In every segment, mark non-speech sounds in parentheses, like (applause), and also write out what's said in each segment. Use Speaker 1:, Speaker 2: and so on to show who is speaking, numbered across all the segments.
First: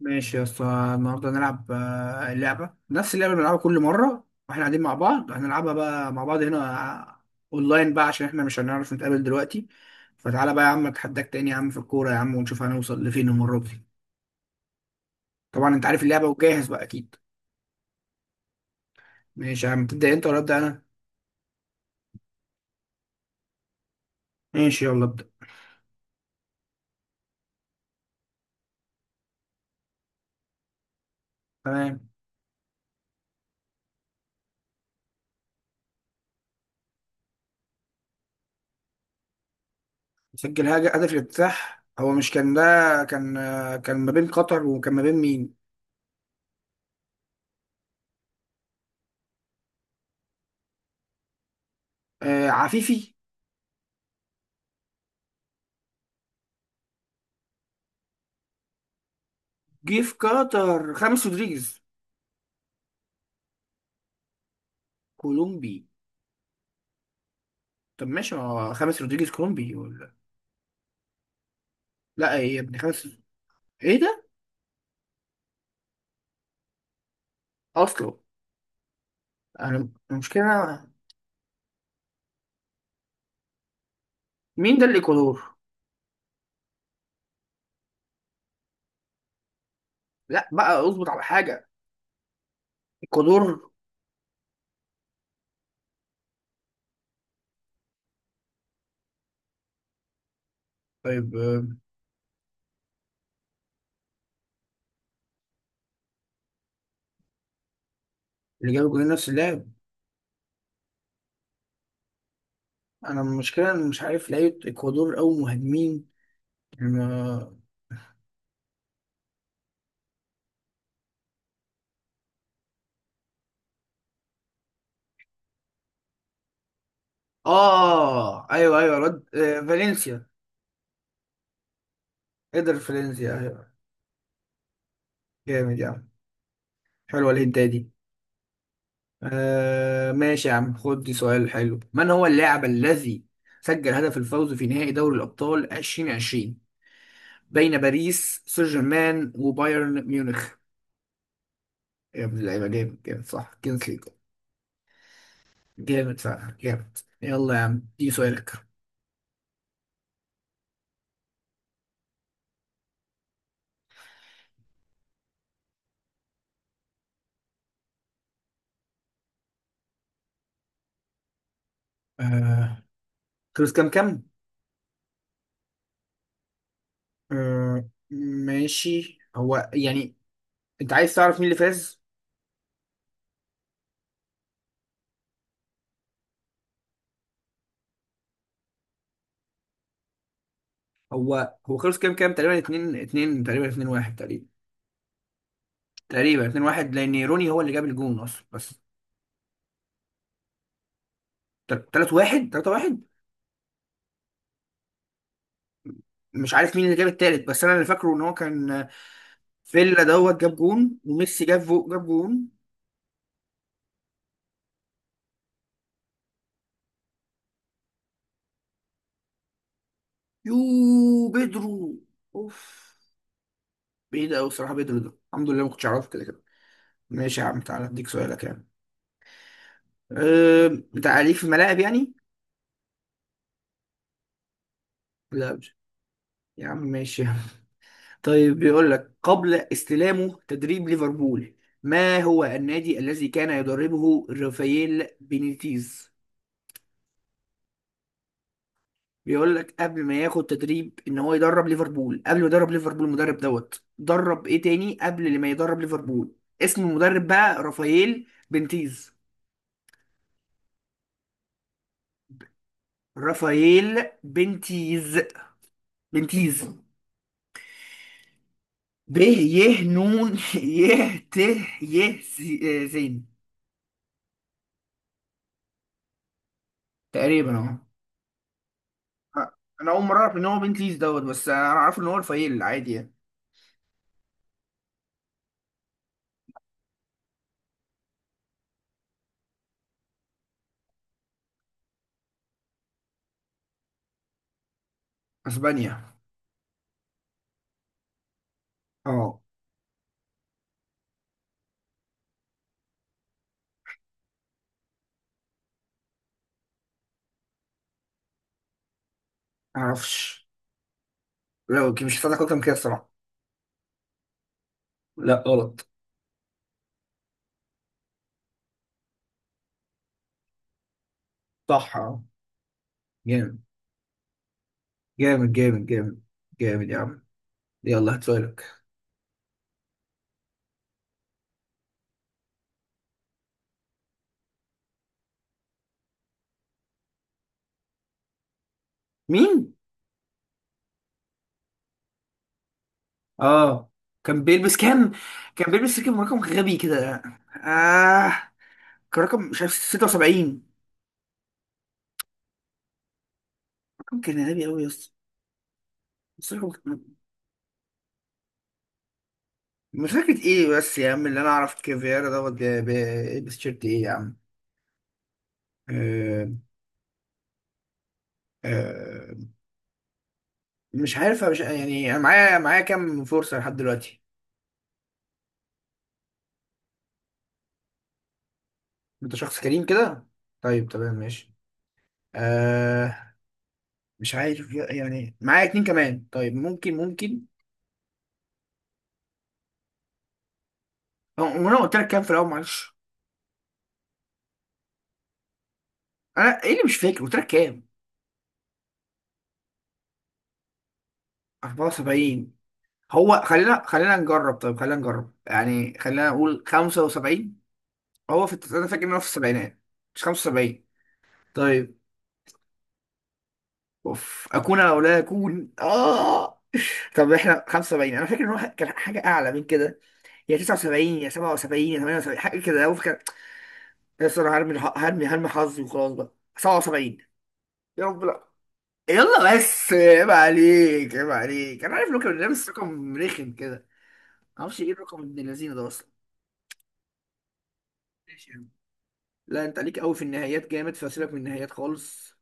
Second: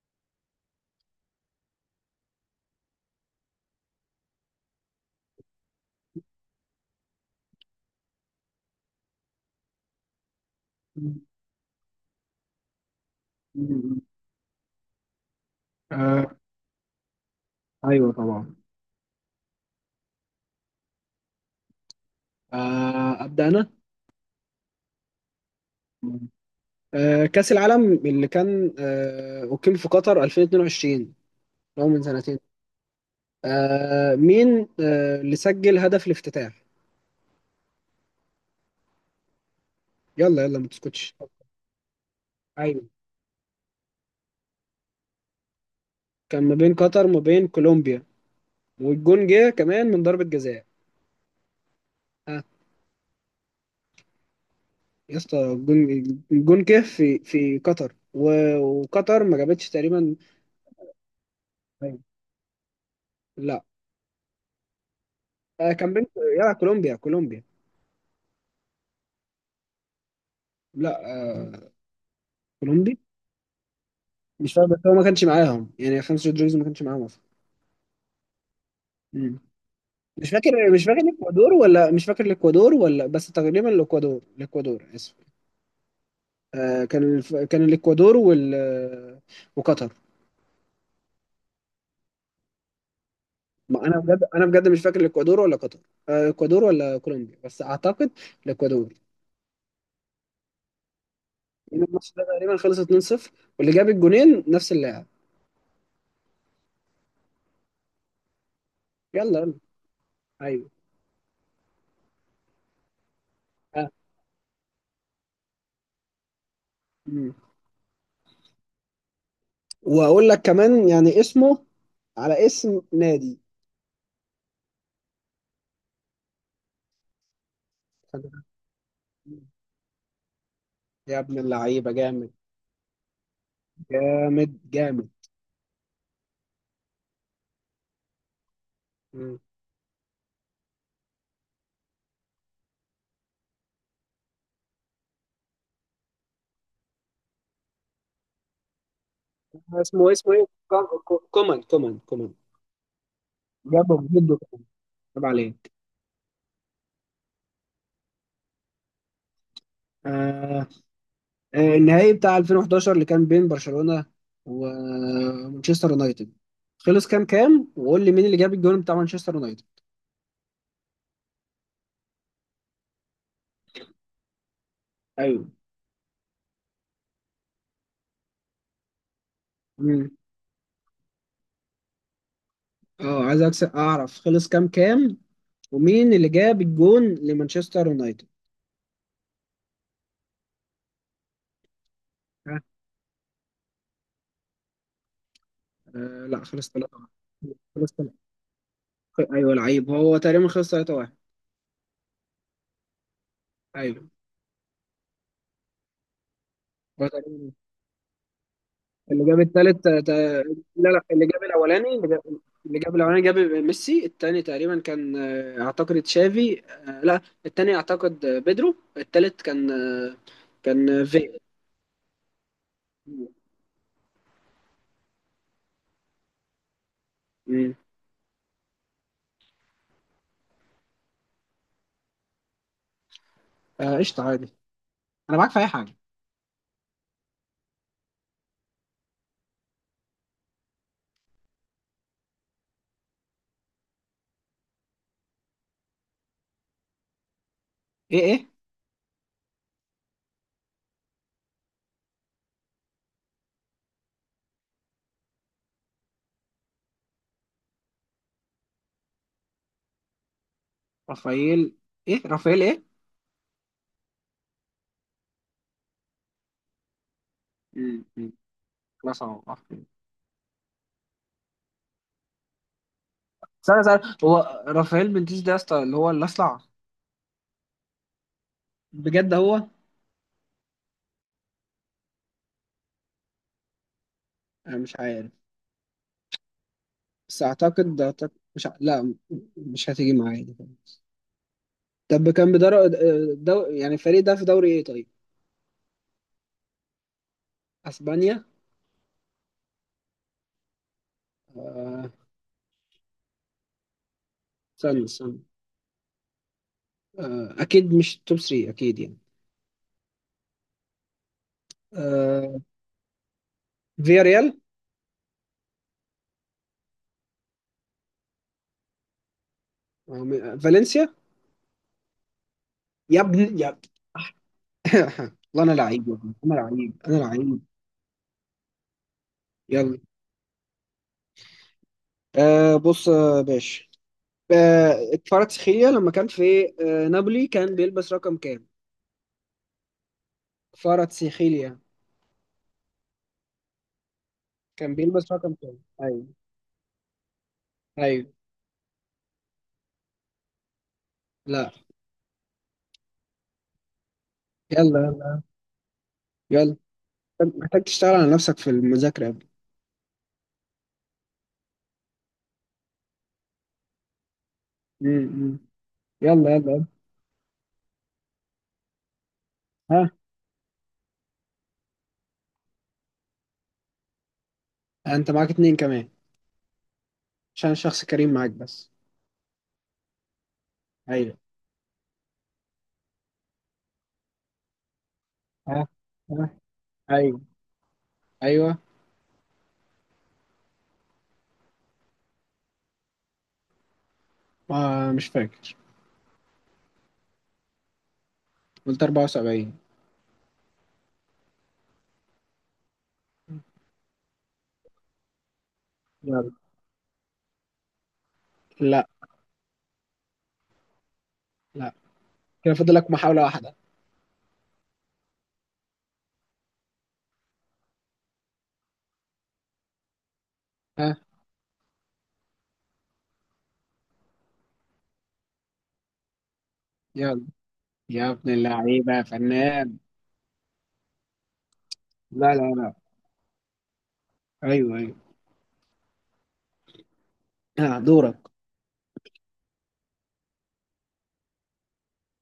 Speaker 1: ماشي يا اسطى. النهارده هنلعب اللعبة، نفس اللعبة اللي بنلعبها كل مرة واحنا قاعدين مع بعض، هنلعبها بقى مع بعض هنا، آه، اونلاين بقى عشان احنا مش هنعرف نتقابل دلوقتي. فتعالى بقى يا عم، اتحداك تاني يا عم في الكورة يا عم، ونشوف هنوصل لفين المرة دي.
Speaker 2: مم.
Speaker 1: طبعا انت عارف اللعبة
Speaker 2: آه،
Speaker 1: وجاهز بقى اكيد.
Speaker 2: ايوه طبعا.
Speaker 1: ماشي يا عم، تبدأ انت ولا ابدأ انا؟
Speaker 2: ابدا انا.
Speaker 1: ماشي، يلا ابدأ.
Speaker 2: كأس العالم اللي كان أقيم في قطر 2022، اللي هو
Speaker 1: تمام.
Speaker 2: من سنتين. مين اللي سجل هدف الافتتاح؟ يلا يلا،
Speaker 1: سجل
Speaker 2: ما
Speaker 1: هدف
Speaker 2: تسكتش.
Speaker 1: الافتتاح، هو مش كان ده؟
Speaker 2: ايوه.
Speaker 1: كان ما بين قطر وكان ما بين مين؟
Speaker 2: كان ما بين قطر وما بين كولومبيا، والجون جه كمان من ضربة جزاء. ها،
Speaker 1: عفيفي.
Speaker 2: يا اسطى الجون. الجون جه في قطر، وقطر ما جابتش
Speaker 1: جه في
Speaker 2: تقريبا.
Speaker 1: قطر خامس رودريجيز،
Speaker 2: أيوة. لا،
Speaker 1: كولومبي.
Speaker 2: كان بين. يلا كولومبيا كولومبيا.
Speaker 1: طب ماشي، ما هو خامس رودريجيز كولومبي ولا؟
Speaker 2: لا،
Speaker 1: لا، ايه يا ابني
Speaker 2: كولومبيا.
Speaker 1: خامس؟ ايه ده؟
Speaker 2: مش فاهم، بس هو ما كانش معاهم يعني خمسة رودريجز ما كانش معاهم اصلا.
Speaker 1: اصله.
Speaker 2: مم.
Speaker 1: انا
Speaker 2: مش
Speaker 1: المشكله
Speaker 2: فاكر مش
Speaker 1: أنا-
Speaker 2: فاكر الاكوادور ولا، مش فاكر الاكوادور ولا، بس تقريبا الاكوادور
Speaker 1: مين
Speaker 2: الاكوادور،
Speaker 1: ده
Speaker 2: اسف.
Speaker 1: الاكوادور؟
Speaker 2: كان الاكوادور وال، وقطر.
Speaker 1: لا بقى، اظبط على حاجه. الاكوادور.
Speaker 2: ما انا بجد، انا بجد مش فاكر الاكوادور ولا قطر. الاكوادور ولا كولومبيا، بس اعتقد الاكوادور.
Speaker 1: طيب.
Speaker 2: لأن الماتش ده تقريبا خلص 2-0، واللي جاب الجونين نفس اللاعب.
Speaker 1: اللي جاب جولين نفس
Speaker 2: يلا يلا.
Speaker 1: اللاعب.
Speaker 2: ايوه.
Speaker 1: انا المشكله، انا
Speaker 2: آه.
Speaker 1: مش عارف لعيبه الاكوادور او مهاجمين.
Speaker 2: مم.
Speaker 1: ما-
Speaker 2: واقول لك كمان يعني اسمه على اسم نادي.
Speaker 1: اه، ايوه ايوه، الواد فالنسيا.
Speaker 2: يا ابن اللعيبه، جامد
Speaker 1: قدر فالنسيا، ايوه.
Speaker 2: جامد جامد.
Speaker 1: جامد يعني. حلوه الهنتايه دي.
Speaker 2: مم.
Speaker 1: ماشي يا عم، خد دي سؤال حلو. من هو اللاعب الذي سجل هدف الفوز في نهائي دوري الأبطال 2020 بين باريس سان جيرمان
Speaker 2: اسمه
Speaker 1: وبايرن
Speaker 2: اسمه ايه؟
Speaker 1: ميونخ؟
Speaker 2: كومان كومان
Speaker 1: يا
Speaker 2: كومان.
Speaker 1: ابن اللعيبة، جامد جامد، صح
Speaker 2: جابه
Speaker 1: كينسلي.
Speaker 2: بجد، وكومان. طب عليك.
Speaker 1: جامد فعلا، جامد. يلا يا عم، دي سؤالك.
Speaker 2: آه. النهائي بتاع 2011 اللي كان بين برشلونة ومانشستر يونايتد، خلص كام كام؟ وقول لي مين اللي جاب الجون بتاع مانشستر يونايتد.
Speaker 1: آه، خلص كام كام.
Speaker 2: ايوه.
Speaker 1: آه، ماشي. هو
Speaker 2: مم.
Speaker 1: يعني، انت عايز تعرف مين اللي فاز؟
Speaker 2: اه، عايز اعرف خلص كام كام، ومين اللي جاب الجون لمانشستر يونايتد.
Speaker 1: هو خلص كام كام؟ تقريبا
Speaker 2: ها.
Speaker 1: 2 2، تقريبا 2 1، تقريبا.
Speaker 2: آه لا،
Speaker 1: تقريبا 2
Speaker 2: خلص
Speaker 1: 1
Speaker 2: 3.
Speaker 1: لان روني هو اللي جاب
Speaker 2: خلص 3.
Speaker 1: الجون اصلا، بس.
Speaker 2: ايوه، لعيب. هو تقريبا خلص 3-1.
Speaker 1: 3 1، 3 1.
Speaker 2: ايوه.
Speaker 1: مش عارف مين اللي جاب
Speaker 2: هو
Speaker 1: التالت،
Speaker 2: تقريبا
Speaker 1: بس انا اللي فاكره ان هو كان.
Speaker 2: اللي جاب التالت
Speaker 1: فيلا دوت جاب
Speaker 2: لا
Speaker 1: جون،
Speaker 2: لا، اللي جاب
Speaker 1: وميسي
Speaker 2: الاولاني،
Speaker 1: جاب جون.
Speaker 2: اللي جاب الاولاني جاب ميسي. التاني تقريبا كان اعتقد تشافي. لا، التاني اعتقد بيدرو. التالت كان في.
Speaker 1: بيدرو. اوف. بعيد قوي الصراحه بيدرو ده، الحمد لله ما كنتش اعرفه كده كده. ماشي يا عم،
Speaker 2: مم.
Speaker 1: تعالى اديك سؤالك يعني. أه بتاع ليك في الملاعب يعني.
Speaker 2: قشطة عادي، انا معاك
Speaker 1: لا
Speaker 2: في اي
Speaker 1: مش.
Speaker 2: حاجة.
Speaker 1: يا عم ماشي (laughs) يا عم. طيب بيقول لك قبل استلامه تدريب ليفربول، ما هو النادي الذي كان يدربه رافائيل بينيتيز؟
Speaker 2: ايه ايه؟
Speaker 1: بيقول لك قبل ما ياخد تدريب ان هو يدرب ليفربول، قبل ما يدرب ليفربول المدرب دوت، درب ايه تاني قبل ما يدرب ليفربول؟ اسم المدرب بقى رافائيل بنتيز.
Speaker 2: رافائيل ايه؟ رافائيل ايه؟
Speaker 1: رافائيل بنتيز. بنتيز.
Speaker 2: مم، مم.
Speaker 1: ب،
Speaker 2: خلاص اهو
Speaker 1: ي،
Speaker 2: رافائيل.
Speaker 1: نون (laughs) ي، ت، ي، زين.
Speaker 2: استنى استنى، هو رافائيل بنتيس ده يا اسطى اللي هو اللي اصلع؟
Speaker 1: تقريبا اهو.
Speaker 2: بجد هو؟
Speaker 1: انا اول مره اعرف ان هو بنتيز دوت، بس انا عارف ان هو رافائيل عادي يعني.
Speaker 2: انا مش عارف، بس اعتقد اعتقد مش ع... لا، مش هتيجي معايا دي. طب كان يعني الفريق ده في دوري ايه طيب؟
Speaker 1: اسبانيا.
Speaker 2: اسبانيا؟
Speaker 1: اه.
Speaker 2: آه، استنى استنى. اكيد مش توب 3 اكيد يعني.
Speaker 1: معرفش. لو مش هساعدك
Speaker 2: آه،
Speaker 1: اكتر من كده الصراحه.
Speaker 2: فيا ريال.
Speaker 1: لا غلط.
Speaker 2: فالنسيا.
Speaker 1: صح، اه.
Speaker 2: يا
Speaker 1: جامد.
Speaker 2: ابن يا. أها.
Speaker 1: جامد
Speaker 2: والله انا
Speaker 1: جامد
Speaker 2: لعيب يا
Speaker 1: جامد.
Speaker 2: ابني، انا
Speaker 1: جامد
Speaker 2: لعيب،
Speaker 1: يا
Speaker 2: انا
Speaker 1: عم.
Speaker 2: لعيب.
Speaker 1: يلا هات سؤالك.
Speaker 2: يلا. بص يا باشا. كفاراتسخيليا لما كان في نابولي، كان بيلبس رقم كام؟
Speaker 1: مين؟
Speaker 2: كفاراتسخيليا
Speaker 1: اه. كان بيلبس
Speaker 2: كان
Speaker 1: كام؟
Speaker 2: بيلبس رقم
Speaker 1: كان
Speaker 2: كام؟
Speaker 1: بيلبس كام؟
Speaker 2: ايوه.
Speaker 1: رقم غبي كده. اه.
Speaker 2: ايوه.
Speaker 1: كان رقم مش عارف 76.
Speaker 2: لا.
Speaker 1: رقم كان غبي قوي يا
Speaker 2: يلا
Speaker 1: اسطى.
Speaker 2: يلا
Speaker 1: بس رقم
Speaker 2: يلا.
Speaker 1: كان-
Speaker 2: محتاج تشتغل على نفسك في المذاكرة يا ابني.
Speaker 1: مش فاكر ايه بس يا عم. اللي انا اعرف كافيارا دوت بيلبس تيشيرت ايه يا عم.
Speaker 2: مم، مم. يلا
Speaker 1: آه
Speaker 2: يلا يلا.
Speaker 1: آه
Speaker 2: ها.
Speaker 1: مش عارف، مش يعني. انا معايا كام فرصة لحد دلوقتي؟
Speaker 2: انت معاك اتنين كمان، عشان شخص كريم معاك بس.
Speaker 1: انت شخص كريم كده؟ طيب تمام
Speaker 2: ايوه.
Speaker 1: ماشي. آه مش عارف يعني. معايا اتنين
Speaker 2: ها.
Speaker 1: كمان طيب،
Speaker 2: ها.
Speaker 1: ممكن،
Speaker 2: ايوه.
Speaker 1: ممكن.
Speaker 2: ايوه.
Speaker 1: هو انا قلت لك كام في الاول معلش.
Speaker 2: مش فاكر.
Speaker 1: انا ايه اللي مش فاكر، قلت لك كام؟
Speaker 2: قلت 74.
Speaker 1: 74. هو خلينا نجرب، طيب خلينا نجرب يعني، خلينا
Speaker 2: يلا.
Speaker 1: نقول 75. هو انا فاكر
Speaker 2: لا
Speaker 1: ان هو في السبعينات، مش 75.
Speaker 2: لا،
Speaker 1: طيب.
Speaker 2: كده فاضل لك محاولة واحدة.
Speaker 1: اوف، اكون او لا اكون اه. طب احنا 75، انا فاكر ان هو كان حاجه اعلى من كده. يا 79
Speaker 2: ها.
Speaker 1: يا 77 يا 78، حاجه كده هو فاكر. يا أسطى انا هرمي هرمي حظي وخلاص بقى. 77.
Speaker 2: يلا.
Speaker 1: يا رب
Speaker 2: يا
Speaker 1: لا.
Speaker 2: ابن اللعيبة يا
Speaker 1: يلا بس،
Speaker 2: فنان.
Speaker 1: عيب عليك عيب عليك، انا عارف رقم
Speaker 2: لا لا
Speaker 1: لابس
Speaker 2: لا.
Speaker 1: رقم رخم كده. معرفش ايه
Speaker 2: ايوه ايوه.
Speaker 1: الرقم ابن اللذينه ده اصلا.
Speaker 2: ها دورك.
Speaker 1: ماشي يا عم. لا انت ليك قوي في النهايات جامد، فسيبك من النهايات خالص.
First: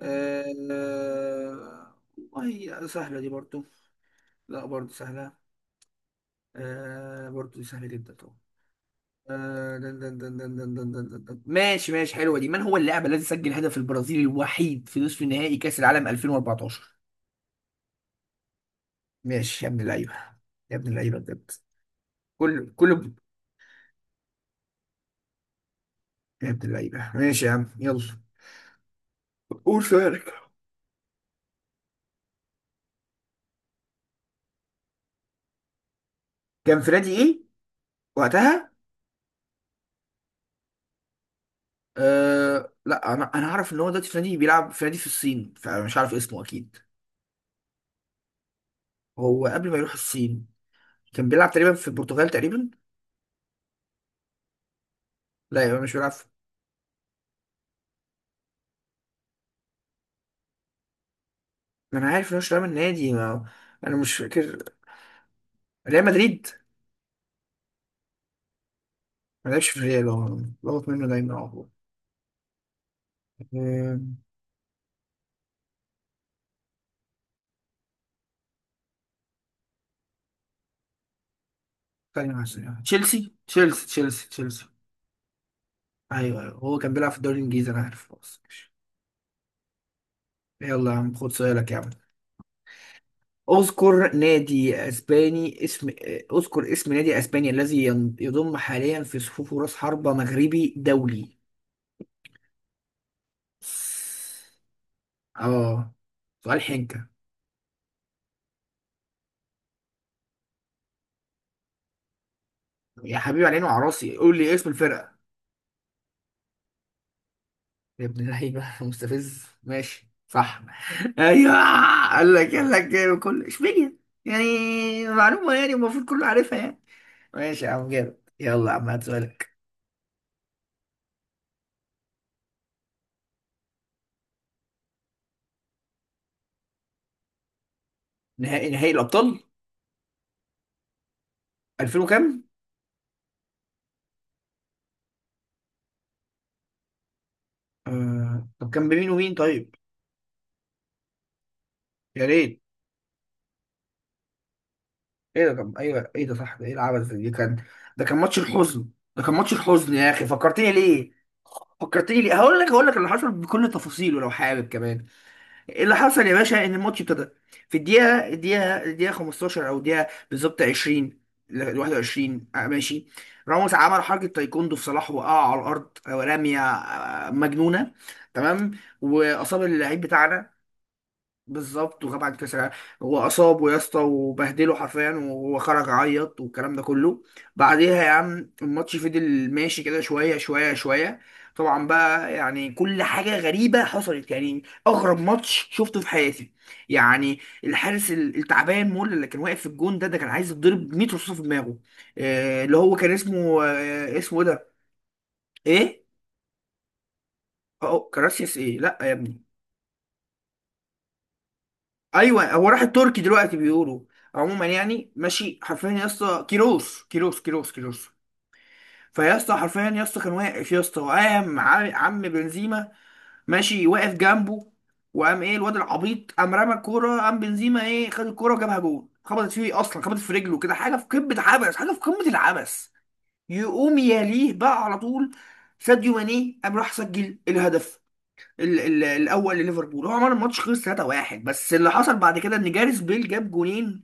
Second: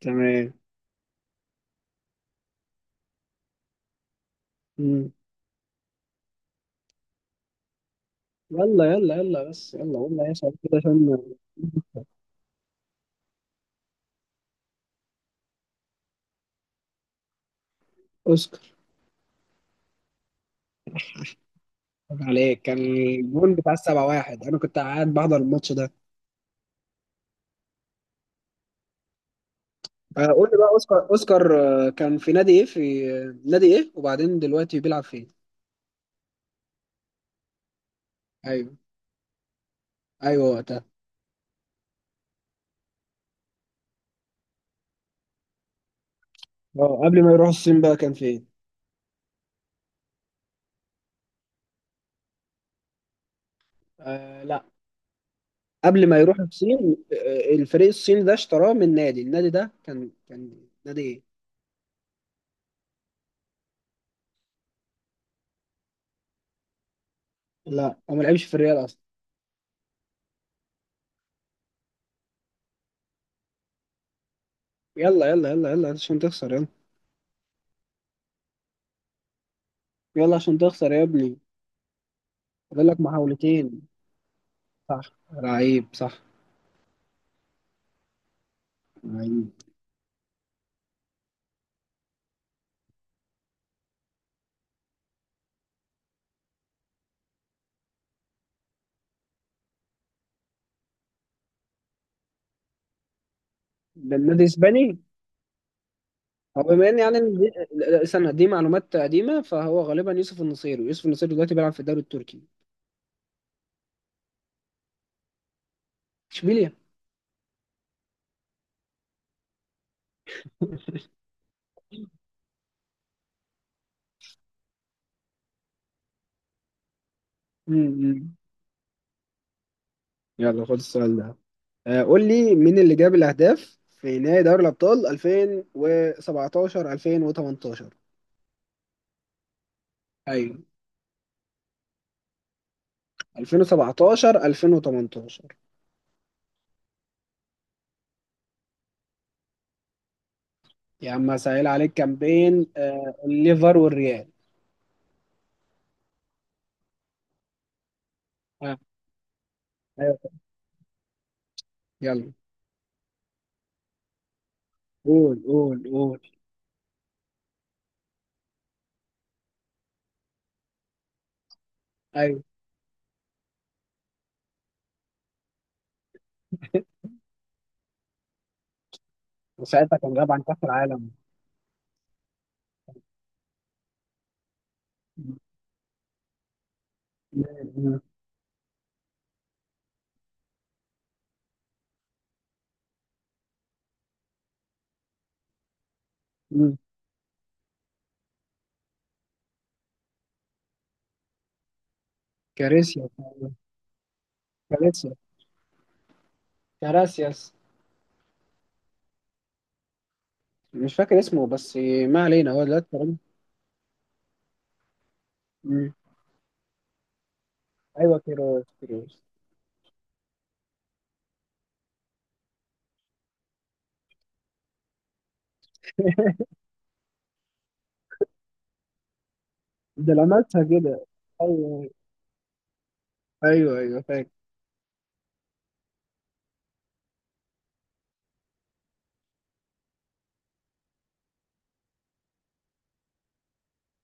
Speaker 2: تمام.
Speaker 1: آه... والله سهله دي برضو. لا، برضو
Speaker 2: مم.
Speaker 1: سهله. برضو دي سهله جدا طبعا.
Speaker 2: يلا يلا يلا، بس
Speaker 1: دن
Speaker 2: يلا
Speaker 1: دن
Speaker 2: قلنا يا
Speaker 1: دن
Speaker 2: شباب
Speaker 1: دن دن
Speaker 2: كده
Speaker 1: دن دن
Speaker 2: عشان.
Speaker 1: دن دن. ماشي ماشي، حلوه دي. من هو اللاعب الذي سجل هدف البرازيل الوحيد في نصف نهائي كاس العالم 2014؟
Speaker 2: اوسكار.
Speaker 1: ماشي يا ابن اللعيبه. يا ابن اللعيبه بجد.
Speaker 2: عيب عليك،
Speaker 1: كله
Speaker 2: كان
Speaker 1: كله.
Speaker 2: الجون بتاع السبعة واحد، انا كنت قاعد بحضر الماتش ده.
Speaker 1: يا ابن اللعيبة، ماشي يا عم يلا. قول سؤالك.
Speaker 2: قول لي بقى، اوسكار اوسكار كان في نادي ايه؟ في آه، نادي ايه؟ وبعدين دلوقتي بيلعب فين؟
Speaker 1: كان فرادي ايه؟ وقتها.
Speaker 2: ايوه. ايوه وقتها.
Speaker 1: لا، انا عارف ان هو دلوقتي فرادي بيلعب فرادي في الصين، فمش عارف اسمه اكيد.
Speaker 2: اه، قبل ما يروح الصين بقى كان فين؟
Speaker 1: هو قبل ما يروح الصين كان بيلعب تقريبا في البرتغال، تقريبا.
Speaker 2: آه لا.
Speaker 1: لا، يبقى مش
Speaker 2: قبل
Speaker 1: بيلعب
Speaker 2: ما
Speaker 1: في...
Speaker 2: يروح الصين، الفريق الصيني ده اشتراه من نادي، النادي ده كان نادي ايه؟
Speaker 1: ما انا عارف ان هو مش لاعب النادي ما... انا مش فاكر. ريال مدريد.
Speaker 2: لا، هو ما لعبش في الريال اصلا.
Speaker 1: ما لعبش في الريال هو. بغلط منه دايما على طول. آه،
Speaker 2: يلا يلا يلا يلا عشان تخسر يلا. يلا عشان تخسر يا ابني.
Speaker 1: ثانية واحدة، ثانية واحدة.
Speaker 2: فاضل لك
Speaker 1: تشيلسي
Speaker 2: محاولتين.
Speaker 1: تشيلسي تشيلسي تشيلسي.
Speaker 2: صح. لعيب صح.
Speaker 1: ايوه ايوه، هو كان بيلعب في الدوري الانجليزي، انا عارف خلاص ماشي.
Speaker 2: لعيب.
Speaker 1: يلا يا عم خد سؤالك يا عم. اذكر نادي اسباني اسم. اذكر اسم نادي اسباني الذي يضم حاليا في صفوفه راس حربة مغربي دولي.
Speaker 2: ده النادي اسباني؟
Speaker 1: اه. سؤال
Speaker 2: هو بما ان
Speaker 1: حنكة.
Speaker 2: يعني إن دي، لا، استنى، دي معلومات قديمه، فهو غالبا يوسف النصيري، ويوسف النصيري دلوقتي بيلعب في الدوري التركي.
Speaker 1: يا حبيبي على عيني وعلى راسي، قول لي اسم الفرقة.
Speaker 2: اشبيليا.
Speaker 1: يا ابن اللعيبة (laughs) مستفز، ماشي صح. (laughs) ايوه. قال لك كل اشبيليه يعني. معلومة يعني، المفروض كله عارفها يعني. ماشي يا عم جامد،
Speaker 2: امم
Speaker 1: يلا يا عم هات سؤالك.
Speaker 2: يلا خد السؤال ده. قول لي مين اللي جاب الاهداف في نهائي دوري الابطال 2017 2018.
Speaker 1: نهائي الابطال
Speaker 2: ايوه،
Speaker 1: 2000 وكام؟
Speaker 2: 2017 2018.
Speaker 1: طب كان بمين ومين طيب؟
Speaker 2: يا عم سهل عليك، كام
Speaker 1: يا ريت.
Speaker 2: بين الليفر والريال.
Speaker 1: ايه ده؟ طب ايوه ايه ده، صح ده، ايه العبث ده؟ دي كان. ده كان ماتش
Speaker 2: آه،
Speaker 1: الحزن. ده كان ماتش الحزن يا
Speaker 2: ايوه.
Speaker 1: اخي، فكرتني ليه. فكرتني
Speaker 2: يلا،
Speaker 1: ليه، هقول لك اللي حصل بكل تفاصيله لو حابب كمان.
Speaker 2: قول قول
Speaker 1: اللي
Speaker 2: قول.
Speaker 1: حصل يا باشا ان الماتش ابتدى في الدقيقه 15 او الدقيقه بالظبط 20 ل
Speaker 2: ايوه،
Speaker 1: 21. ماشي. راموس عمل حركه تايكوندو في صلاح، وقع على الارض، رميه مجنونه. تمام. واصاب
Speaker 2: وساعتها
Speaker 1: اللعيب
Speaker 2: كان غاب عن
Speaker 1: بتاعنا.
Speaker 2: كاس العالم.
Speaker 1: بالظبط، وغاب عن كاس العالم. هو اصابه يا اسطى وبهدله حرفيا،
Speaker 2: مم.
Speaker 1: وهو خرج عيط والكلام ده كله.
Speaker 2: مم.
Speaker 1: بعديها يا عم، الماتش فضل ماشي كده شويه شويه شويه. طبعا بقى يعني، كل حاجه غريبه حصلت، يعني اغرب ماتش شفته في حياتي.
Speaker 2: مم.
Speaker 1: يعني الحارس التعبان مول اللي كان واقف في الجون ده كان عايز يتضرب 100 رصاصه في دماغه. اللي هو
Speaker 2: كارثيا
Speaker 1: كان اسمه إيه ده؟
Speaker 2: كاراسيا
Speaker 1: ايه.
Speaker 2: كاراسياس.
Speaker 1: اه كراسياس ايه، لا يا ابني.
Speaker 2: مش فاكر اسمه بس. ما علينا،
Speaker 1: ايوه،
Speaker 2: هو
Speaker 1: هو راح
Speaker 2: دلوقتي
Speaker 1: التركي
Speaker 2: تقريباً-
Speaker 1: دلوقتي بيقولوا. عموما يعني، ماشي حرفيا
Speaker 2: مم.
Speaker 1: يا اسطى. كيروس كيروس كيروس كيروس.
Speaker 2: ايوه كيروس كيروس.
Speaker 1: فيا اسطى حرفيا يا اسطى، كان واقف يا اسطى، وقام عم بنزيما. ماشي واقف جنبه. وقام ايه الواد العبيط، قام رمى الكوره. قام بنزيما ايه خد الكوره وجابها جول، خبطت فيه اصلا،
Speaker 2: ده
Speaker 1: خبطت
Speaker 2: اللي
Speaker 1: في رجله
Speaker 2: عملتها
Speaker 1: كده. حاجه في
Speaker 2: كده.
Speaker 1: قمه عبث،
Speaker 2: ايوه.
Speaker 1: حاجه في قمه العبث.
Speaker 2: ايوه
Speaker 1: يقوم
Speaker 2: ايوه فاكر.
Speaker 1: يليه بقى على طول. ساديو ماني قام راح سجل الهدف ال ال الاول لليفربول. هو عمل الماتش خلص 3-1، بس اللي حصل بعد كده ان جاريث بيل جاب جونين.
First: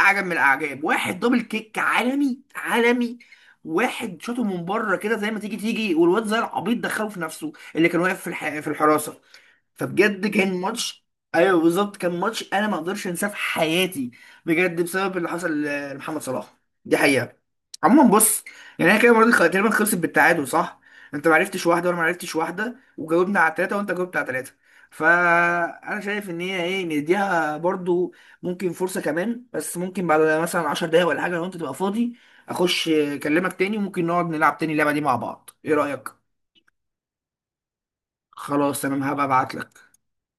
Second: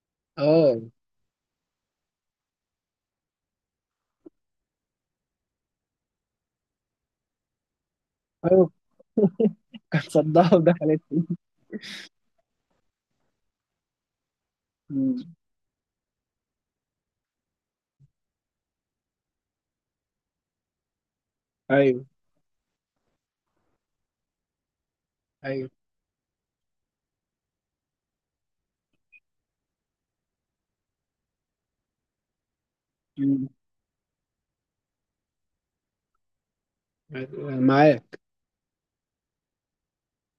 Speaker 1: اعجب من
Speaker 2: اه
Speaker 1: الاعجاب. واحد دبل كيك عالمي عالمي. واحد شاطه من بره كده زي ما تيجي تيجي، والواد زي العبيط دخله في نفسه اللي كان واقف في
Speaker 2: ايوه.
Speaker 1: الحراسه.
Speaker 2: (laughs) كانت
Speaker 1: فبجد كان
Speaker 2: صدها ودخلت.
Speaker 1: ماتش. ايوه بالظبط، كان ماتش انا ما اقدرش انساه في حياتي بجد، بسبب اللي
Speaker 2: مم.
Speaker 1: حصل لمحمد صلاح. دي حقيقه. عموما بص، يعني احنا كده المره دي تقريبا خلصت بالتعادل صح؟ انت ما عرفتش واحده، وانا ما
Speaker 2: ايوه
Speaker 1: عرفتش واحده، وجاوبنا على ثلاثه، وانت جاوبت على ثلاثه.
Speaker 2: ايوه.
Speaker 1: فانا شايف ان هي ايه، نديها برضو ممكن فرصه كمان بس، ممكن بعد مثلا 10 دقايق ولا حاجه لو انت تبقى فاضي اخش
Speaker 2: مم.
Speaker 1: اكلمك تاني، وممكن نقعد نلعب تاني اللعبه دي مع بعض، ايه رايك؟
Speaker 2: معاك.
Speaker 1: خلاص تمام، هبقى ابعت لك.